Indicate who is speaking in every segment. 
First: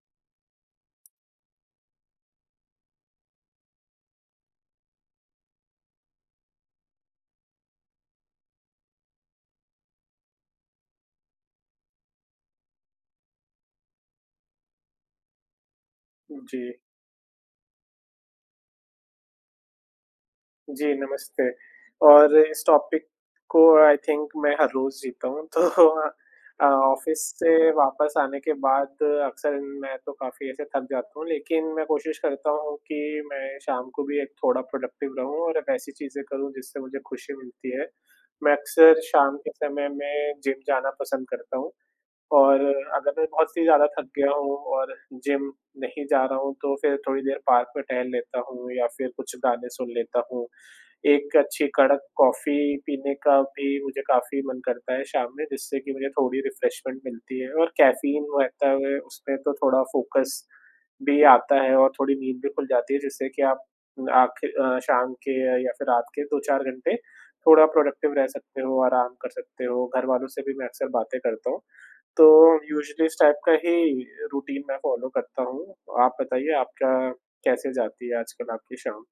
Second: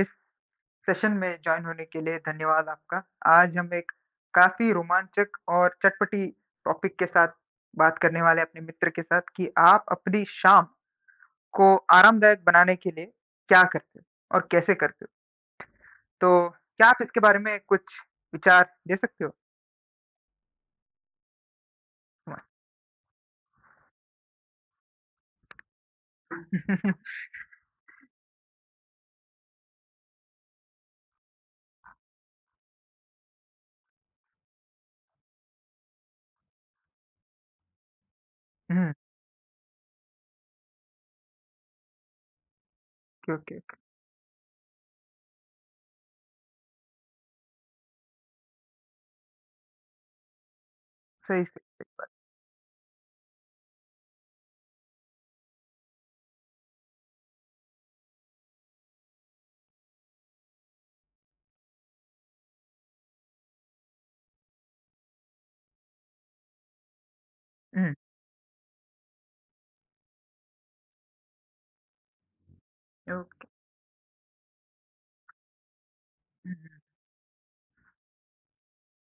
Speaker 1: इस सेशन में जॉइन होने के लिए धन्यवाद आपका। आज हम एक काफ़ी रोमांचक और चटपटी टॉपिक के साथ बात करने वाले अपने मित्र के साथ कि आप अपनी शाम को आरामदायक बनाने के लिए क्या करते हो? और कैसे करते हो?
Speaker 2: उ
Speaker 1: तो,
Speaker 2: जी।
Speaker 1: क्या आप इसके बारे में कुछ विचार दे सकते हो?
Speaker 2: जी, नमस्ते। और
Speaker 1: [unintelligible]
Speaker 2: इस टॉपिक को आई थिंक मैं हर रोज़ सीखता हूँ तो अ अ, ऑफ़िस से वापस आने के बाद अक्सर मैं तो काफ़ी ऐसे थक जाता हूँ, लेकिन मैं कोशिश करता हूँ कि मैं शाम को भी एक थोड़ा प्रोडक्टिव रहूँ और वैसी चीज़ें करूँ जिससे मुझे खुशी मिलती है। मैं
Speaker 1: हुँ।
Speaker 2: अक्सर शाम के समय में जिम जाना पसंद करता हूँ और अगर मैं बहुत
Speaker 1: ओके।
Speaker 2: ही ज़्यादा थक गया हूँ और जिम नहीं जा रहा हूँ, तो फिर थोड़ी देर पार्क में टहल लेता हूँ या फिर कुछ गाने सुन लेता हूँ। एक
Speaker 1: सही
Speaker 2: अच्छी कड़क
Speaker 1: [unintelligible]
Speaker 2: कॉफ़ी पीने का भी मुझे काफ़ी मन करता है, शाम में जिससे कि मुझे थोड़ी रिफ्रेशमेंट मिलती है और कैफ़ीन रहता है उसमें तो थोड़ा फ़ोकस भी आता है और थोड़ी नींद भी खुल जाती है जिससे कि आप आखि अ, शाम के या फिर रात के 2-4 घंटे थोड़ा
Speaker 1: हुँ।
Speaker 2: प्रोडक्टिव रह सकते हो आराम कर सकते हो। घरवालों से भी मैं अक्सर बातें करता हूँ, तो यूजुअली इस टाइप
Speaker 1: ओके।
Speaker 2: का ही रूटीन मैं फॉलो करता हूँ। आप
Speaker 1: हुँ,
Speaker 2: बताइए आप
Speaker 1: हुँ।
Speaker 2: क्या? कैसे जाती है आजकल आपकी शाम?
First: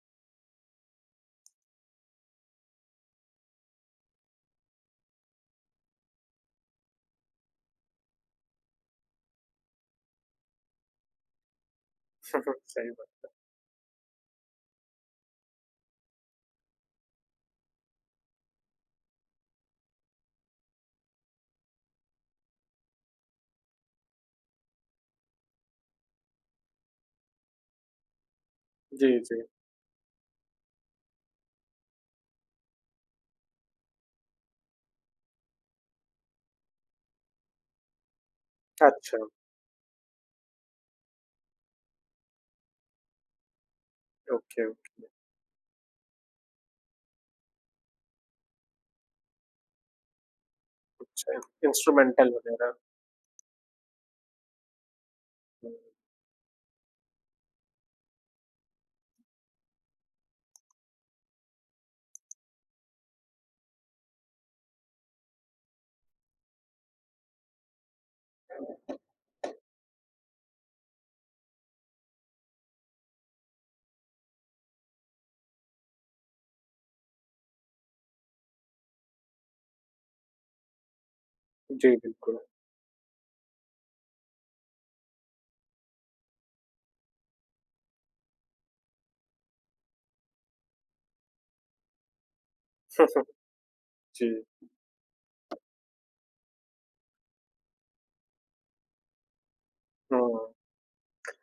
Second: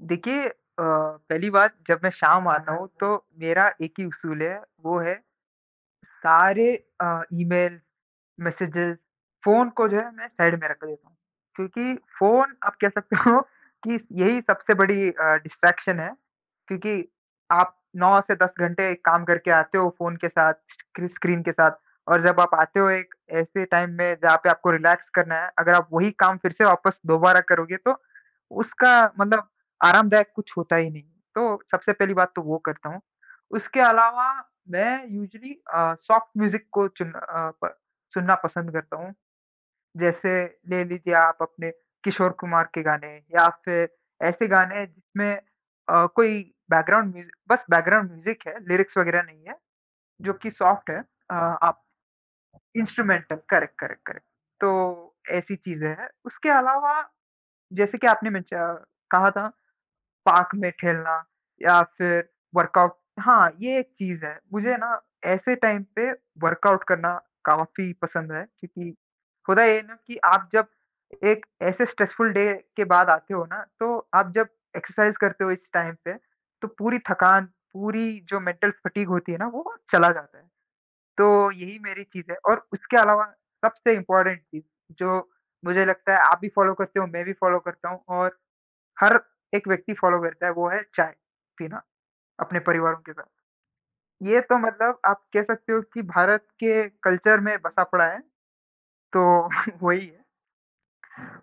Speaker 1: देखिए अ, पहली बात, जब मैं शाम आता हूँ, तो मेरा एक ही उसूल है, वो है, सारे अ, ईमेल, मैसेजेस, फ़ोन को जो है मैं साइड में रख ले क्योंकि फ़ोन आप कह
Speaker 2: सही बात
Speaker 1: सकते
Speaker 2: है।
Speaker 1: हो कि यही सबसे बड़ी अ, डिस्ट्रैक्शन है। क्योंकि आप 9 से 10 घंटे काम करके आते हो फ़ोन के साथ, स्क्रि स्क्रीन के साथ, और जब आप आते हो एक ऐसे टाइम में जहाँ पे आपको रिलैक्स करना है, अगर आप वही काम फिर से वापस दोबारा करोगे, तो उसका
Speaker 2: जी, जी।
Speaker 1: मतलब आरामदायक कुछ होता ही नहीं। तो सबसे पहली बात तो वो करता हूँ। उसके अलावा मैं यूज़्अली अ, सॉफ़्ट म्यूज़िक को चुन अ, प सुनना पसंद करता हूँ।
Speaker 2: अच्छा।
Speaker 1: जैसे ले लीजिए आप अपने किशोर कुमार के गाने, या फिर ऐसे
Speaker 2: ओके,
Speaker 1: गाने
Speaker 2: ओके।
Speaker 1: जिसमें अ, कोई बैकग्राउंड म्यूज़िक बस बैकग्राउंड म्यूज़िक है, लिरिक्स वग़ैरह नहीं है, जो कि सॉफ्ट है।
Speaker 2: कुछ
Speaker 1: अ,
Speaker 2: अ,
Speaker 1: आप
Speaker 2: इंस्ट्रूमेंटल वगैरह।
Speaker 1: Instrumental, correct, correct, correct. तो ऐसी चीज़ें हैं। उसके अलावा जैसे कि आपने मेंश अ, कहा था, पार्क में खेलना या फिर वर्कआउट, हाँ, ये एक चीज़ है। मुझे ना ऐसे टाइम पे वर्कआउट करना काफ़ी पसंद है क्योंकि होता ये है ना कि आप जब एक ऐसे स्ट्रेसफुल डे के बाद आते हो ना, तो आप जब एक्सरसाइज़ करते हो इस टाइम पे, तो पूरी थकान, पूरी जो मेंटल फ़ैटिग होती है ना, वो वहाँ चला जाता है। तो यही
Speaker 2: जी,
Speaker 1: मेरी चीज़ है,
Speaker 2: बिल्कुल।
Speaker 1: और उसके अलावा सबसे इम्पॉर्टेंट चीज़, जो मुझे लगता है आप भी फ़ॉलो करते हो, मैं भी फ़ॉलो करता हूँ और हर एक व्यक्ति फ़ॉलो करता है, वो है चाय पीना अपने परिवारों के साथ। ये
Speaker 2: जी।
Speaker 1: तो मतलब आप कह सकते हो कि भारत के कल्चर में बसा पड़ा है। तो वही है।
Speaker 2: हुँ।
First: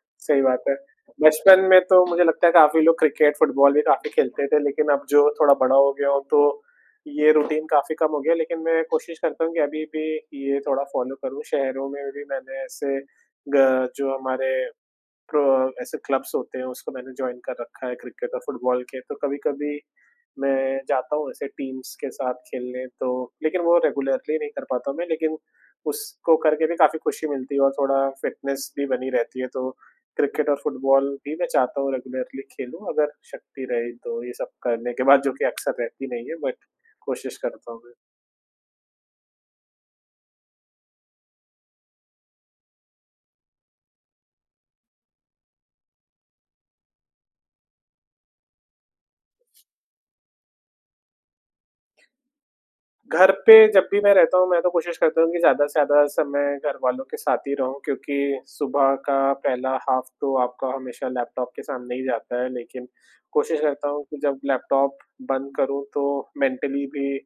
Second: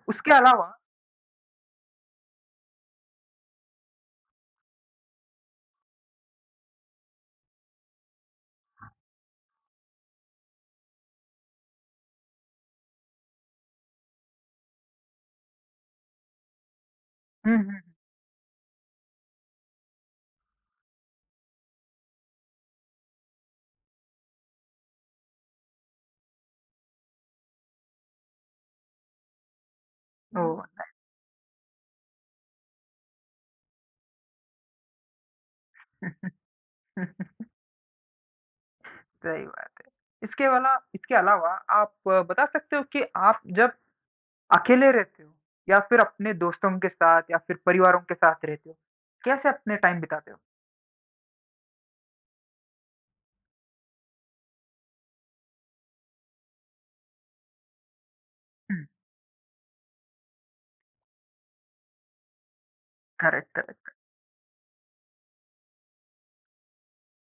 Speaker 1: उसके
Speaker 2: सही बात है।
Speaker 1: अलावा
Speaker 2: बचपन में तो मुझे लगता है काफ़ी लोग क्रिकेट, फुटबॉल भी काफ़ी खेलते थे, लेकिन अब जो थोड़ा बड़ा हो गया हूँ, तो ये रूटीन काफ़ी कम हो गया है, लेकिन मैं कोशिश करता हूँ कि अभी भी ये थोड़ा फ़ॉलो करूँ। शहरों में भी मैंने ऐसे ग जो हमारे क्रो ऐसे क्लब्स होते हैं, उसको मैंने जॉइन कर
Speaker 1: हुँ, हुँ।
Speaker 2: रखा है, क्रिकेट और फुटबॉल के। तो कभी-कभी मैं जाता हूँ ऐसे टीम्स के साथ खेलने तो, लेकिन वो रेगुलरली नहीं कर पाता मैं। लेकिन उसको करके भी काफ़ी खुशी मिलती है, और थोड़ा फिटनेस भी बनी रहती है। तो
Speaker 1: ओह!
Speaker 2: क्रिकेट और
Speaker 1: होता है।
Speaker 2: फुटबॉल भी मैं चाहता हूँ रेगुलरली खेलूँ अगर शक्ति रही तो ये सब करने के बाद, जो कि अक्सर रहती नहीं है, बट कोशिश करता हूँ मैं।
Speaker 1: सही बात है। इसके वाला इसके अलावा आप बता सकते हो कि आप जब अकेले रहते हो या फिर अपने दोस्तों के साथ या फिर परिवारों के साथ रहते हो? कैसे अपने टाइम बिताते हो?
Speaker 2: घर पे जब भी मैं रहता हूँ, मैं तो कोशिश करता हूँ कि ज़्यादा से ज़्यादा समय घरवालों के साथ ही रहूँ क्योंकि
Speaker 1: हुँ।
Speaker 2: सुबह का पहला हाफ तो आपका हमेशा लैपटॉप के सामने ही जाता है। लेकिन
Speaker 1: करेक्ट,
Speaker 2: कोशिश करता
Speaker 1: करेक्ट।
Speaker 2: हूँ कि जब लैपटॉप बंद करूँ, तो मेंटली भी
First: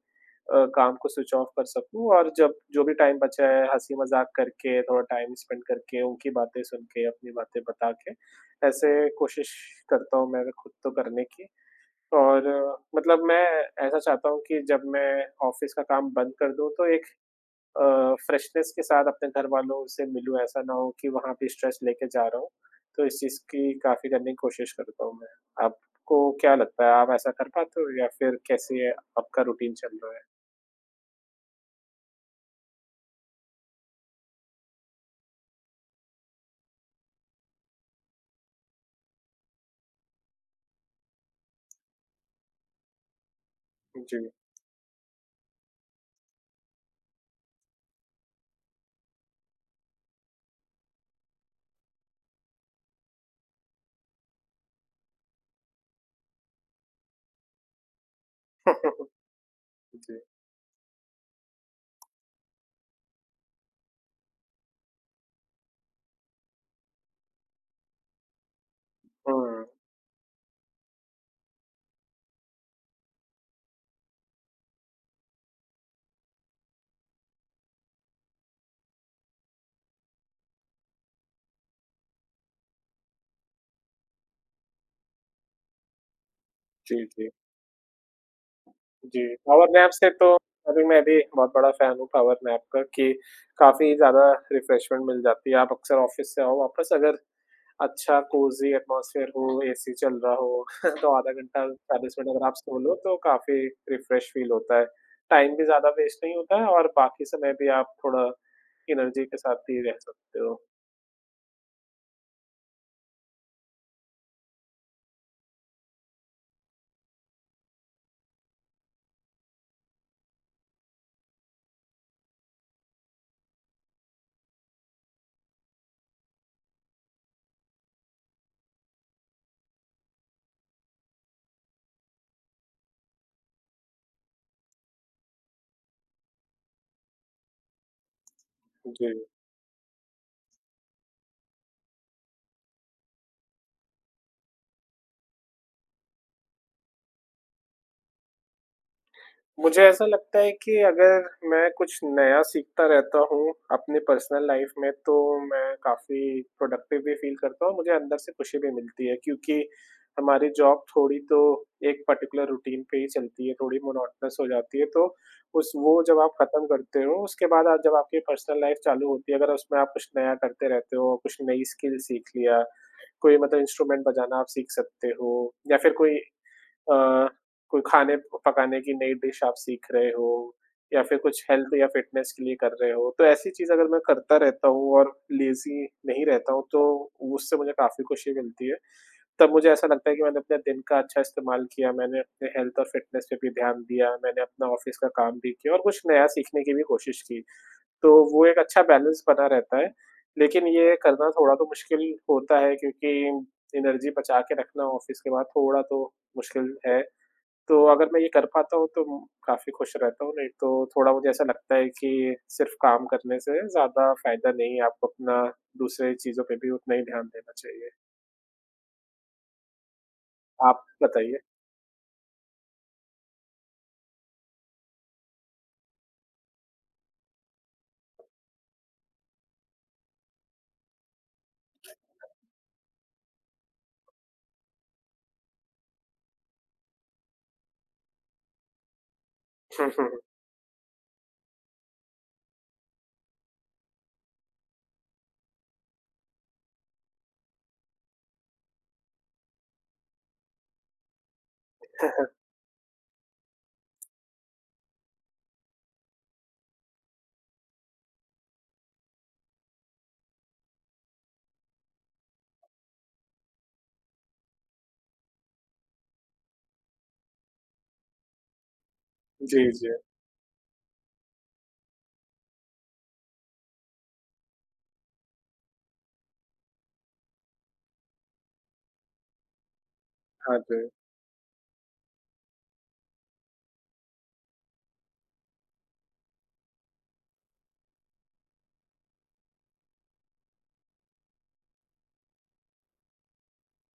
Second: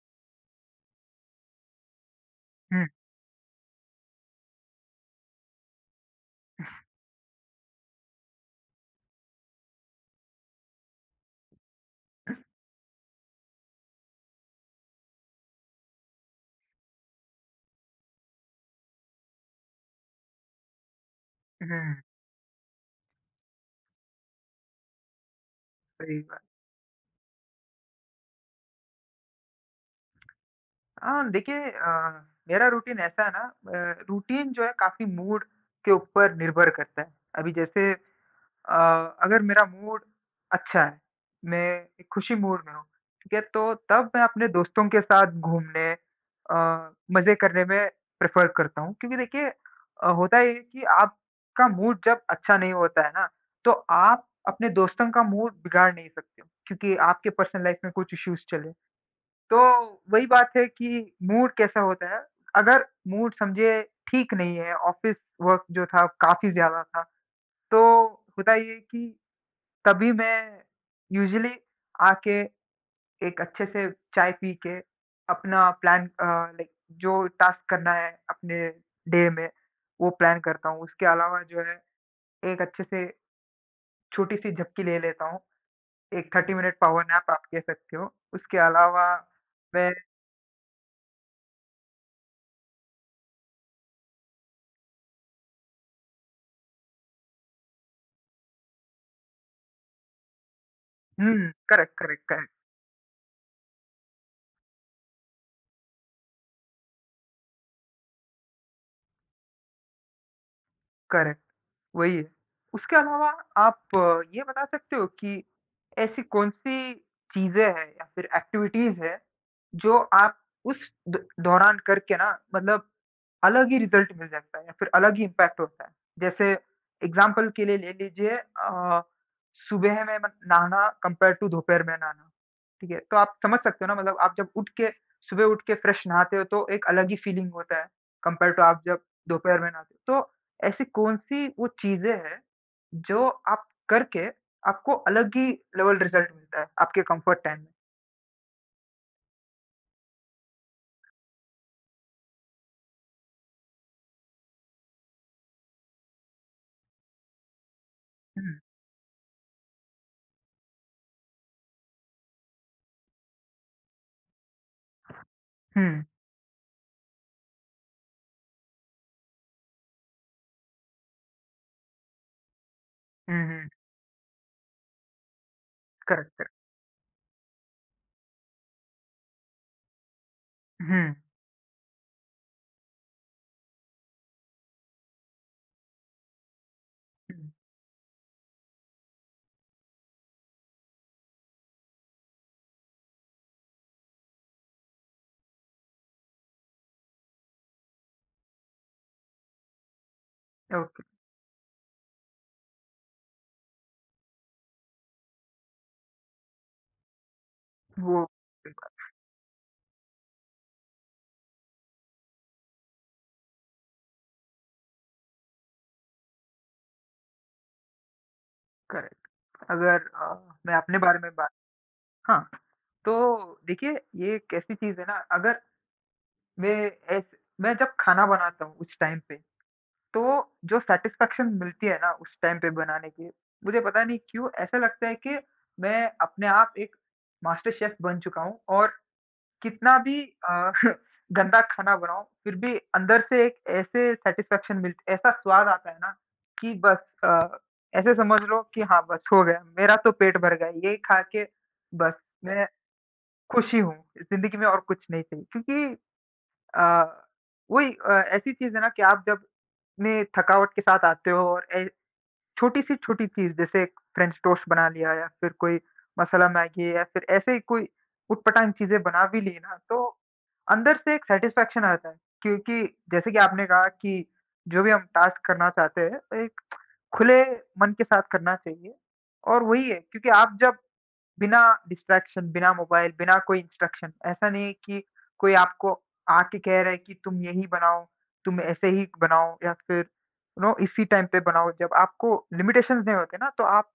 Speaker 2: अ, काम को स्विच ऑफ़ कर सकूँ और जब जो
Speaker 1: हुँ।
Speaker 2: भी टाइम बचा है, हँसी-मज़ाक करके, थोड़ा टाइम स्पेंड करके, उनकी बातें सुन के, अपनी बातें बता के, ऐसे कोशिश करता हूँ मैं अगर खुद तो करने की और मतलब मैं ऐसा चाहता हूँ कि जब मैं ऑफ़िस का काम बंद कर दूँ तो एक अ, फ़्रेशनेस के साथ अपने घरवालों से मिलूँ। ऐसा ना हो कि वहाँ पे स्ट्रेस
Speaker 1: उहुँ।
Speaker 2: लेके जा रहा हूँ। तो इस चीज़ की काफ़ी करने की कोशिश करता हूँ मैं।
Speaker 1: सही
Speaker 2: आपको
Speaker 1: बात।
Speaker 2: क्या लगता है, आप ऐसा कर पाते हो या फिर कैसे आपका रूटीन चल रहा है?
Speaker 1: अ, देखिए अ, मेरा रूटीन ऐसा है ना ब रूटीन जो है काफ़ी मूड के ऊपर निर्भर करता है। अभी जैसे अ, अगर मेरा मूड अच्छा है, मैं एक खुशी मूड में हूँ, ठीक है? तो तब मैं
Speaker 2: जी।
Speaker 1: अपने दोस्तों के साथ घूमने अ, मज़े करने में प्रेफ़र करता हूँ क्योंकि देखिए अ, होता ये है कि आपका मूड जब अच्छा नहीं होता है ना, तो आप अपने दोस्तों का मूड बिगाड़ नहीं सकते हो क्योंकि आपके पर्सनल लाइफ़ में कुछ इश्यूज़ चले। तो
Speaker 2: जी।
Speaker 1: वही बात है कि मूड कैसा होता है, अगर मूड समझिए ठीक नहीं है, ऑफ़िस वर्क जो था काफ़ी ज़्यादा था। तो होता ये है कि
Speaker 2: हुँ।
Speaker 1: कभी मैं यूज़ुअली आके, एक अच्छे से चाय पी के अपना प्लान अ, लाइक जो टास्क करना है अपने डे में, वो प्लान करता हूँ। उसके अलावा जो है, एक अच्छे से छोटी-सी झपकी ले लेता हूँ। एक 30 मिनट पावर
Speaker 2: जी, जी।
Speaker 1: नैप आप कह सकते हो। उसके अलावा
Speaker 2: जी, पावर
Speaker 1: मैं
Speaker 2: नैप से तो अभी मैं भी बहुत बड़ा फ़ैन हूँ पावर नैप का, कि काफ़ी ज़्यादा रिफ़्रेशमेंट मिल जाती है। आप अक्सर ऑफ़िस से आओ वापस, अगर अच्छा कोज़ी एटमॉस्फ़ियर हो, एसी चल रहा हो, तो आधा
Speaker 1: हुँ,
Speaker 2: घंटा,
Speaker 1: करेक्ट,
Speaker 2: 40
Speaker 1: करेक्ट,
Speaker 2: मिनट अगर
Speaker 1: करेक्ट।
Speaker 2: आप सो लो तो काफ़ी रिफ़्रेश फ़ील होता है। टाइम भी ज़्यादा वेस्ट नहीं होता है और बाकी समय भी आप थोड़ा एनर्जी के साथ भी रह सकते हो।
Speaker 1: करेक्ट, वही है, उसके अलावा आप ये बता सकते हो कि ऐसी कौन-सी चीज़ें हैं या फिर एक्टिविटीज़ हैं, जो आप उस द दौरान करके ना मतलब अलग ही रिज़ल्ट मिल जाता है या फिर अलग ही इम्पैक्ट होता है? जैसे एग्ज़ाम्पल के लिए ले लीजिए अ, सुबह में म नहाना कंपेयर्ड टू दोपहर में नहाना, ठीक है। तो आप समझ सकते हो ना, मतलब आप जब उठ के सुबह उठ के फ्रेश नहाते हो, तो एक अलग ही फीलिंग होता है, कंपेयर टू आप जब
Speaker 2: जी।
Speaker 1: दोपहर में नहाते। तो ऐसी कौन-सी वो चीज़ें हैं, जो आप करके आपको अलग ही लेवल रिजल्ट मिलता है, आपके कम्फर्ट टाइम?
Speaker 2: मुझे ऐसा लगता है कि अगर मैं कुछ नया सीखता रहता हूँ अपने पर्सनल लाइफ़ में, तो मैं काफ़ी प्रोडक्टिव भी फील करता हूँ, मुझे अंदर से खुशी
Speaker 1: हुँ।
Speaker 2: भी मिलती है, क्योंकि हमारी जॉब थोड़ी तो एक पर्टिक्युलर रूटीन पे ही चलती है, थोड़ी मोनोटनस हो जाती है। तो उस वो
Speaker 1: हुँ।
Speaker 2: जब आप खत्म करते हो, उसके बाद आ जब आपकी पर्सनल लाइफ़ चालू होती है, अगर उसमें आप कुछ नया करते रहते हो, कुछ नई स्किल सीख लिया, कोई
Speaker 1: हुँ,
Speaker 2: मतलब
Speaker 1: हुँ।
Speaker 2: इंस्ट्रूमेंट बजाना आप सीख सकते हो, या फिर कोई
Speaker 1: करेक्ट, करेक्ट।
Speaker 2: अ, कोई खाने प पकाने की नई डिश आप सीख रहे हो, या
Speaker 1: हुँ।
Speaker 2: फिर कुछ हेल्थ या फिटनेस के लिए कर रहे हो, तो ऐसी चीज़ अगर मैं करता रहता हूँ और लेज़ी नहीं रहता हूँ, तो उससे मुझे काफ़ी खुशी मिलती है, तब मुझे ऐसा लगता है कि मैंने अपने दिन का अच्छा इस्तेमाल किया, मैंने अपने हेल्थ और फिटनेस पे भी ध्यान दिया, मैंने अपना ऑफिस का काम भी किया और कुछ नया सीखने की भी कोशिश की। तो वो एक अच्छा बैलेंस बना रहता है। लेकिन ये
Speaker 1: ओके।
Speaker 2: करना थोड़ा तो मुश्किल होता है क्योंकि एनर्जी बचा के रखना ऑफिस के बाद थोड़ा तो मुश्किल है। तो अगर मैं
Speaker 1: वो
Speaker 2: ये कर
Speaker 1: सही
Speaker 2: पाता हूँ तो
Speaker 1: बात।
Speaker 2: अम, काफ़ी खुश रहता हूँ, नहीं तो थोड़ा मुझे ऐसा लगता है कि सिर्फ़ काम करने से ज़्यादा फ़ायदा नहीं है, आप अपना दूसरे चीज़ों पे भी उतना ही ध्यान देना चाहिए।
Speaker 1: करेक्ट, अगर अ, मैं
Speaker 2: आप
Speaker 1: अपने बारे में
Speaker 2: बताइए।
Speaker 1: बात हाँ। तो देखिए, ये एक चीज़ है ना, अगर मैं ऐस मैं जब खाना बनाता हूँ कुछ टाइम पे, तो जो सैटिस्फैक्शन मिलती है ना उस टाइम पे बनाने की, मुझे पता नहीं क्यों ऐसा लगता है कि मैं अपने आप एक मास्टर शेफ़ बन चुका हूँ। और
Speaker 2: हुँ,
Speaker 1: कितना
Speaker 2: हुँ।
Speaker 1: भी अ, गंदा खाना बनाऊँ, फिर भी अंदर से एक ऐसे सैटिस्फैक्शन मिल्त ऐसा स्वाद आता हैं ना कि बस अ, ऐसे समझ लो कि हाँ, बस हो गया मेरा तो पेट भर गया। ये खा के
Speaker 2: हाँ,
Speaker 1: बस
Speaker 2: हाँ।
Speaker 1: मै खुशी हूँ, इस ज़िंदगी में और कुछ नहीं चाहिए क्योंकि अ, वही अ, ऐसी चीज़ है ना कि आप जब ने थकावट के साथ आते हो और ऐ छोटी-सी छोटी चीज़, जैसे एक फ्रेंच टोस्ट बना लिया या फिर कोई मसाला मैगी या फिर ऐसे ही कोई ऊट-पटाँग चीज़ें बना भी ली
Speaker 2: जी,
Speaker 1: ना,
Speaker 2: जी।
Speaker 1: तो अंदर से एक सैटिस्फैक्शन आ जाता है। क्योंकि जैसे कि आपने कहा कि जो भी हम टास्क करना चाहते हैं, एक खुले मन के साथ करना चाहिए। और वही है, क्योंकि आप
Speaker 2: हाँ
Speaker 1: जब
Speaker 2: जी।
Speaker 1: बिना डिस्ट्रैक्शन, बिना मोबाइल, बिना कोई इंस्ट्रक्शन, ऐसा नहीं है कि कोई आपको आके कह रहा है कि तुम यही बनाओ, तुम ऐसे ही बनाओ, या फिर यू नो, इसी टाइम पे बनाओ। जब आपको लिमिटेशंस नहीं होते ना, तो आप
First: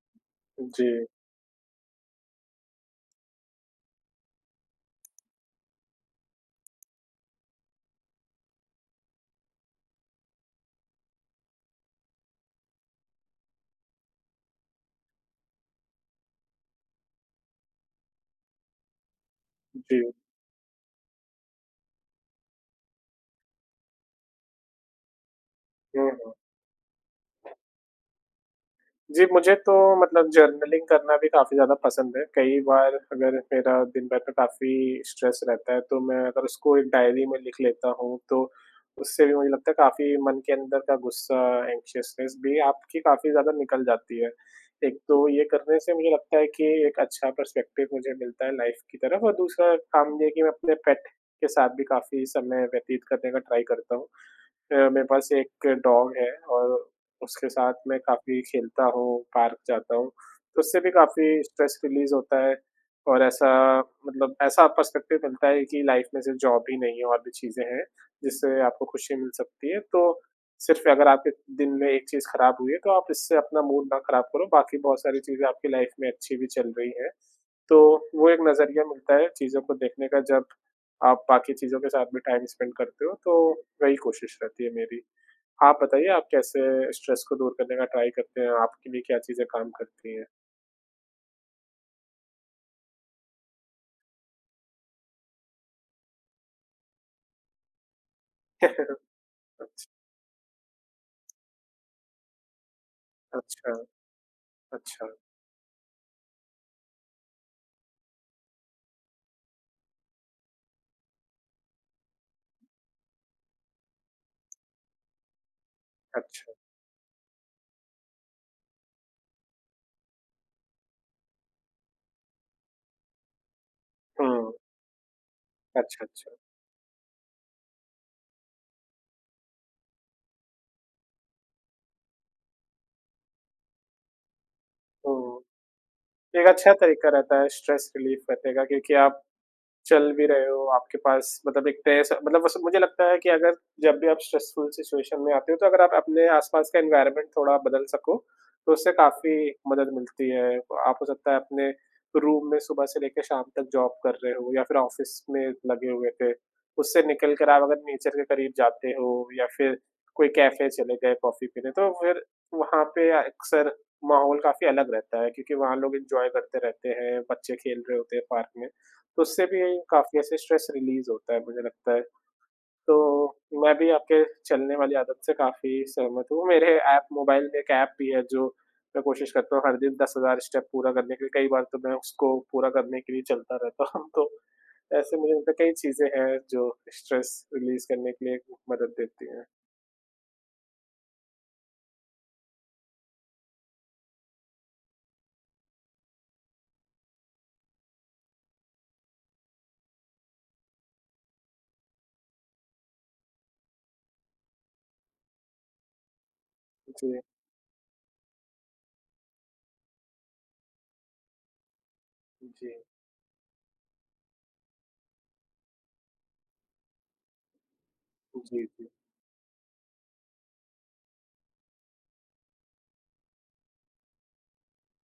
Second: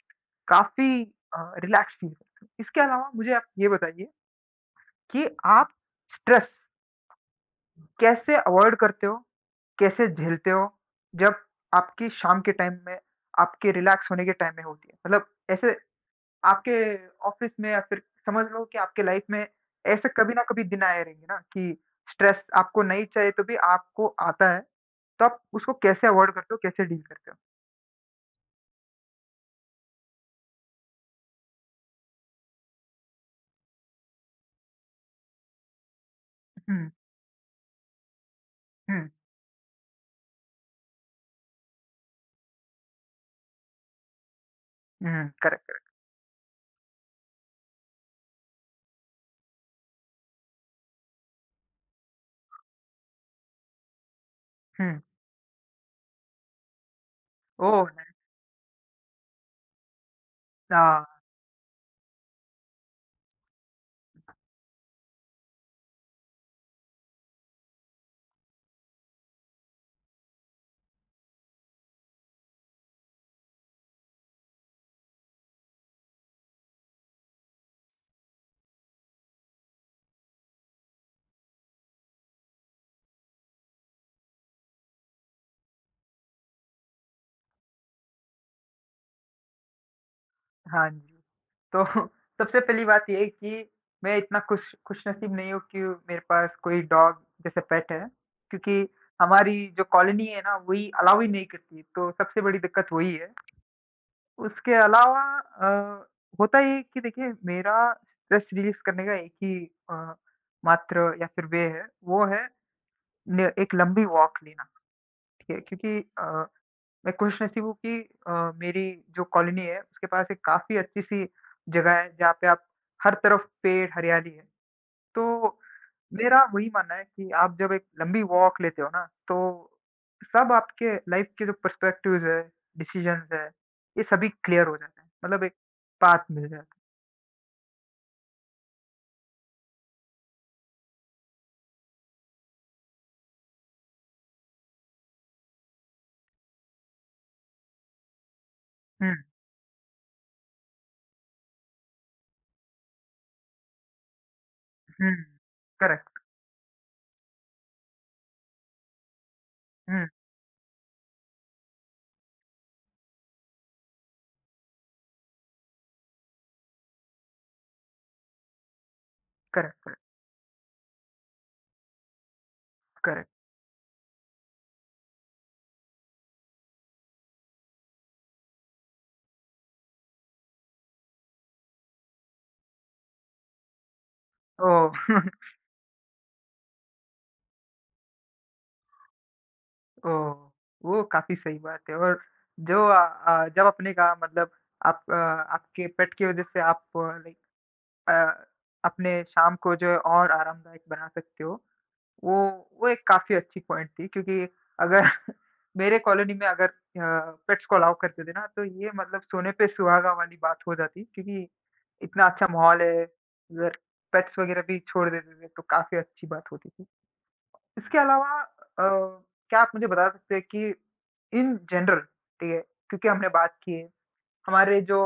Speaker 1: काफ़ी
Speaker 2: जी।
Speaker 1: अ, रिलैक्स फील करते हो। इसके अलावा मुझे आप ये बताइए कि आप स्ट्रेस कैसे अवॉइड करते हो, कैसे झेलते हो, जब आपकी शाम के टाइम में, आपके रिलैक्स होने के टाइम में होती है? मतलब ऐसे आपके ऑफिस में, या फिर समझ लो कि आपके लाइफ में ऐसे
Speaker 2: जी।
Speaker 1: कभी ना कभी दिना आए रहेंगे ना कि स्ट्रेस आपको नहीं चाहिए, तो भी आपको आता है। तो आप उसको कैसे
Speaker 2: हुँ,
Speaker 1: अवॉइड
Speaker 2: हुँ।
Speaker 1: करते हो, कैसे डील करते हो?
Speaker 2: जी, मुझे तो मतलब जर्नलिंग करना भी काफ़ी ज़्यादा पसंद है, कई बार अगर मेरा दिन भर में काफ़ी स्ट्रेस रहता है तो मैं अगर उसको एक
Speaker 1: हुँ।
Speaker 2: डायरी में लिख लेता हूँ तो,
Speaker 1: हुँ।
Speaker 2: उससे भी मुझे लगता है काफ़ी मन के अंदर का गुस्सा एंक्शसनेस भी आपकी काफ़ी ज़्यादा निकल जाती है। एक
Speaker 1: अ, हाँ,
Speaker 2: तो ये करने
Speaker 1: करेक्ट-करेक्ट।
Speaker 2: से मुझे लगता है कि एक अच्छा पर्स्पेक्टिव मुझे मिलता है लाइफ़ की तरफ़ और दूसरा काम ये है कि मैं अपने पेट के साथ भी काफ़ी समय व्यतीत करने का ट्राई करता हूँ। अ,
Speaker 1: हुँ।
Speaker 2: मेरे पास एक डॉग है और उसके साथ
Speaker 1: ओ
Speaker 2: मैं
Speaker 1: [unintelligible]
Speaker 2: काफ़ी खेलता हूँ, पार्क जाता हूँ, तो उससे भी
Speaker 1: हाँ।
Speaker 2: काफ़ी स्ट्रेस रिलीज़ होता है। और ऐसा मतलब ऐसा पर्स्पेक्टिव मिलता है कि लाइफ़ में सिर्फ़ जॉब ही नहीं है और भी चीज़ें हैं जिससे आपको खुशी मिल सकती है। तो सिर्फ़ अगर आपके दिन में एक चीज़ ख़राब हुई है तो आप इससे अपना मूड ना ख़राब करो, बाकी बहुत सारी चीज़ें आपकी लाइफ़ में अच्छी भी चल रही हैं, तो वो एक नज़रिया मिलता है चीज़ों को देखने का जब आप बाकी चीज़ों के साथ भी टाइम स्पेंड करते हो तो, वही कोशिश रहती है मेरी। आप बताइए आप कैसे स्ट्रेस को दूर करने का ट्राई करते हैं? आपके लिए क्या चीज़ें काम करती हैं?
Speaker 1: हाँ जी। तो सबसे पहली बात ये है कि मैं इतना खुश खुशनसीब नहीं हूँ कि मेरे पास कोई डॉग जैसे पेट है, क्योंकि हमारी
Speaker 2: अच्छा।
Speaker 1: जो कॉलोनी है ना वही अलाउ ही नहीं करती, तो सबसे बड़ी दिक्कत वही है।
Speaker 2: अच्छा,
Speaker 1: उसके
Speaker 2: अच्छा।
Speaker 1: अलावा अ, होता है ये कि देखिए मेरा स्ट्रेस रिलीज़ करने का है कि अ, मात्र या फिर वे है, वो है ने एक लंबी वॉक लेना, ठीक है? क्योंकि अ,
Speaker 2: अच्छा।
Speaker 1: मैं खुश नसीब हूँ कि अ, मेरी जो कॉलोनी है उसके पास एक काफ़ी अच्छी-सी जगह है जहाँ पे आप हर तरफ पेड़ हरियाली है।
Speaker 2: हुँ।
Speaker 1: तो
Speaker 2: अच्छा, अच्छा।
Speaker 1: मेरा वही मानना है कि आप जब एक लंबी वॉक लेते हो ना, तो सब आपके लाइफ़ के जो पर्सपेक्टिव्स हैं, डिसीज़न्स हैं, ये सभी क्लियर हो जाता है,
Speaker 2: हुँ।
Speaker 1: मतलब एक पाथ
Speaker 2: एक
Speaker 1: मिल जाता है।
Speaker 2: अच्छा तरीका रहता है स्ट्रेस रिलीफ़ रखने का क्योंकि आप चल भी रहे हो, आपके पास मतलब एक तय स मतलब वो स मुझे लगता है कि अगर जब भी आप स्ट्रेसफुल सिचुएशन में आते हो तो अगर आप अपने आस-पास का एनवायरनमेंट थोड़ा बदल सको, तो उससे
Speaker 1: हुँ।
Speaker 2: काफ़ी मदद मिलती है। आप सकता है अपने रूम में सुबह से लेके शाम तक जॉब कर रहे हो या फिर
Speaker 1: हुँ।
Speaker 2: ऑफ़िस में लगे हुए
Speaker 1: करेक्ट।
Speaker 2: थे। उससे निकलकर आप अगर नेचर के करीब जाते हो या फिर
Speaker 1: हुँ।
Speaker 2: कोई कैफ़े चले गए, कॉफ़ी पी लें, तो फिर वहाँ पे अ, अक्सर माहौल काफ़ी अलग रहता है क्योंकि वहाँ लोग एन्जॉय करते रहते हैं, बच्चे खेल रहे होते हैं पार्क में, तो उससे भी
Speaker 1: करेक्ट, करे
Speaker 2: काफ़ी ऐसे स्ट्रेस रिलीज़ होता है मुझे लगता है।
Speaker 1: करेक्ट।
Speaker 2: तो मैं भी आपके चलने वाली आदत से काफ़ी सहमत हूँ, मेरे ऐप मोबाइल में एक ऐप भी है जो मैं कोशिश करता हूँ हर दिन 10,000 स्टेप पूरा करने के लिए। कई बार तो मैं उसको पूरा करने के लिए चलता रहता हूँ तो
Speaker 1: ओह!
Speaker 2: ऐसे मुझे लगता है कई चीज़ें हैं जो स्ट्रेस रिलीज़ करने के लिए मदद देती हैं।
Speaker 1: ओह! वो काफ़ी सही बात है और जो अ अ, जब अपने का मतलब आप अ, आपके पेट की वज़ह से आप लाइक अ, अपने शाम को जो है और आरामदायक बना सकते हो। वो वो एक काफ़ी अच्छी पॉइंट थी क्योंकि अगर मेरे कॉलोनी में अगर अ,
Speaker 2: जी।
Speaker 1: पेट्स को अलाउ करते थे ना तो ये मतलब सोने पे सुहागा वाली बात हो जाती, क्योंकि इतना अच्छा
Speaker 2: जी।
Speaker 1: माहौल है उधर पेट्स वग़ैरह भी छोड़ देते थे तो काफ़ी अच्छी बात होती थी। इसके अलावा अ,
Speaker 2: जी, जी।
Speaker 1: क्या आप मुझे बता सकते हैं कि इन जनरल ठीक है? क्योंकि हमने बात की है, हमारे जो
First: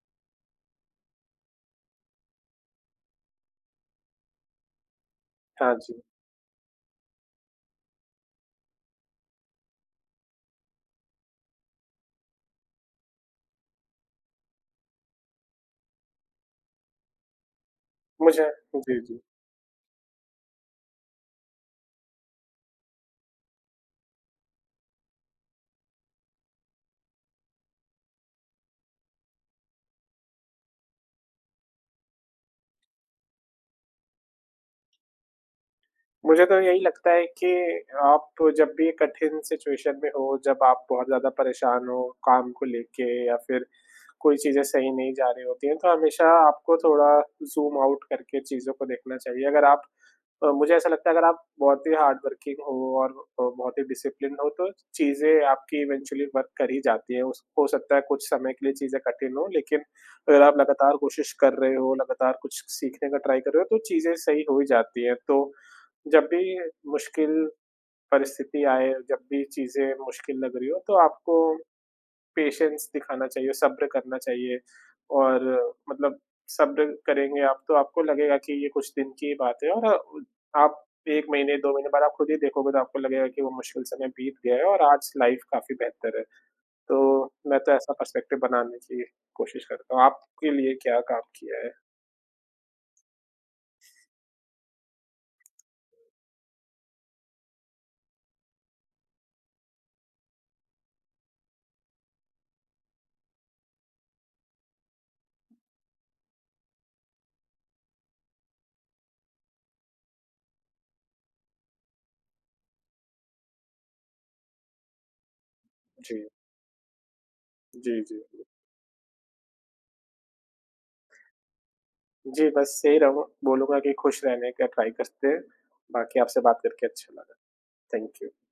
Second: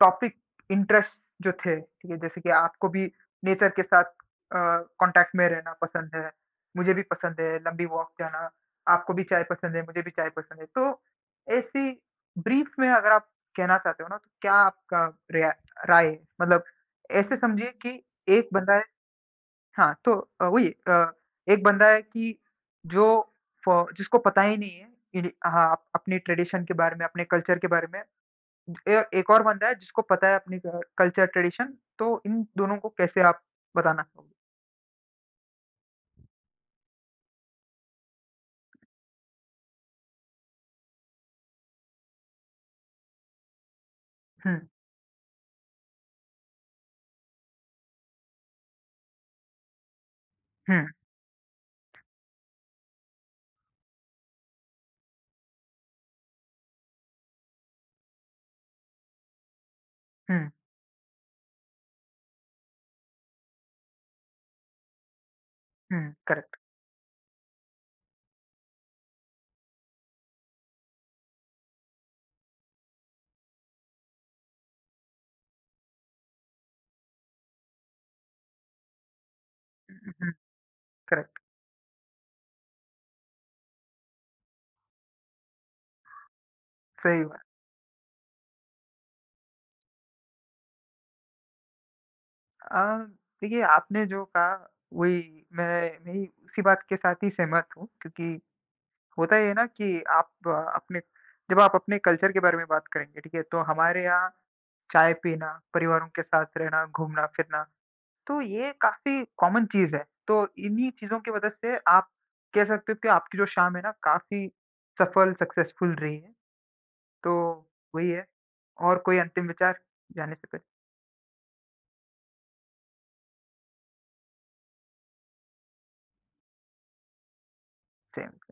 Speaker 1: टॉपिक इंटरेस्ट जो थे ठीक है, जैसे कि आपको भी नेचर के साथ अ, कॉन्टैक्ट में रहना
Speaker 2: हाँ जी
Speaker 1: पसंद है, मुझे भी पसंद है लंबी वॉक जाना, आपको भी चाय पसंद है, मुझे भी चाय पसंद है तो ऐसी ब्रीफ में अगर आप कहना चाहते हो ना तो क्या आपका रिया राय है? मतलब ऐसे समझिए कि
Speaker 2: मुझे
Speaker 1: एक बंदा है
Speaker 2: जी, जी।
Speaker 1: हाँ, तो अ, वही अ, एक बंदा है कि जो फ़ जिसको पता ही नहीं है कि हाँ, अप अपने ट्रेडिशन के बारे में, अपने कल्चर के बारे में। ए एक और बंदा है जिसको पता है अपनी कल्चर ट्रेडिशन, तो इन दोनों को कैसे आप बताना चाहो
Speaker 2: मुझे तो यही लगता है कि आप जब भी कठिन सिचुएशन में हो, जब आप बहुत ज़्यादा परेशान हो काम को लेके या फिर कोई चीज़ें
Speaker 1: हुँ।
Speaker 2: सही नहीं जा रही होती हैं, तो हमेशा आपको थोड़ा ज़ूम आउट करके चीज़ों को देखना चाहिए। अगर आप अ, मुझे ऐसा
Speaker 1: हुँ।
Speaker 2: लगता है अगर आप बहुत ही हार्डवर्किंग हो और अ, बहुत ही डिसिप्लिनड हो तो चीज़ें आपकी इवेंचुअली वर्क कर ही जाती हैं। उस हो सकता है कुछ समय के लिए चीज़ें कठिन हों लेकिन अगर
Speaker 1: हुँ।
Speaker 2: आप लगातार कोशिश कर रहे हो, लगातार कुछ स सीखने का ट्राई कर रहे हो तो चीज़ें सही हो ही जाती हैं। तो
Speaker 1: हुँ,
Speaker 2: जब
Speaker 1: करेक्ट।
Speaker 2: भी मुश्किल परिस्थिति आए, जब भी चीज़ें मुश्किल लग रही हों तो आपको पेशेंस दिखाना चाहिए, सब्र करना चाहिए और मतलब सब्र करेंगे आप तो आपको लगेगा कि ये कुछ दिन की ही बात है और अ,
Speaker 1: उहुँ,
Speaker 2: आप 1
Speaker 1: करेक्ट।
Speaker 2: महीने, 2 महीने बाद आप खुद ही देखोगे तो आपको लगेगा कि वो मुश्किल समय बीत गया है और आज से लाइफ़ काफ़ी बेहतर है।
Speaker 1: सही
Speaker 2: तो
Speaker 1: बात।
Speaker 2: मैं तो ऐसा पर्सपेक्टिव बनाने की कोशिश करता हूँ, आपके लिए क्या काम किया है?
Speaker 1: अ, देखिए, आपने जो कहा वही मैं नहीं, उसी बात के साथ ही सहमत हूँ क्योंकि होता ये है ना कि आप अपने जब आप अपने कल्चर के बारे में बात करेंगे, ठीक है? तो हमारे यहाँ चाय पीना, परिवारों के साथ रहना, घूमना-फिरना, तो ये काफ़ी कॉमन चीज़ है। तो इन्हीं चीज़ों के वजह से आप कह सकते हो कि आपकी जो शाम है ना, काफ़ी सफल सक्सेसफुल रही
Speaker 2: जी।
Speaker 1: है। तो
Speaker 2: जी,
Speaker 1: वही
Speaker 2: जी,
Speaker 1: है
Speaker 2: जी।
Speaker 1: और कोई अंतिम विचार जाने से पहले?
Speaker 2: जी, बस सही रहूँ बोलूँगा कि खुश रहने का ट्राई करते हैं, बाकी आपसे बात करके अच्छा लगा। Thank you.
Speaker 1: सेम।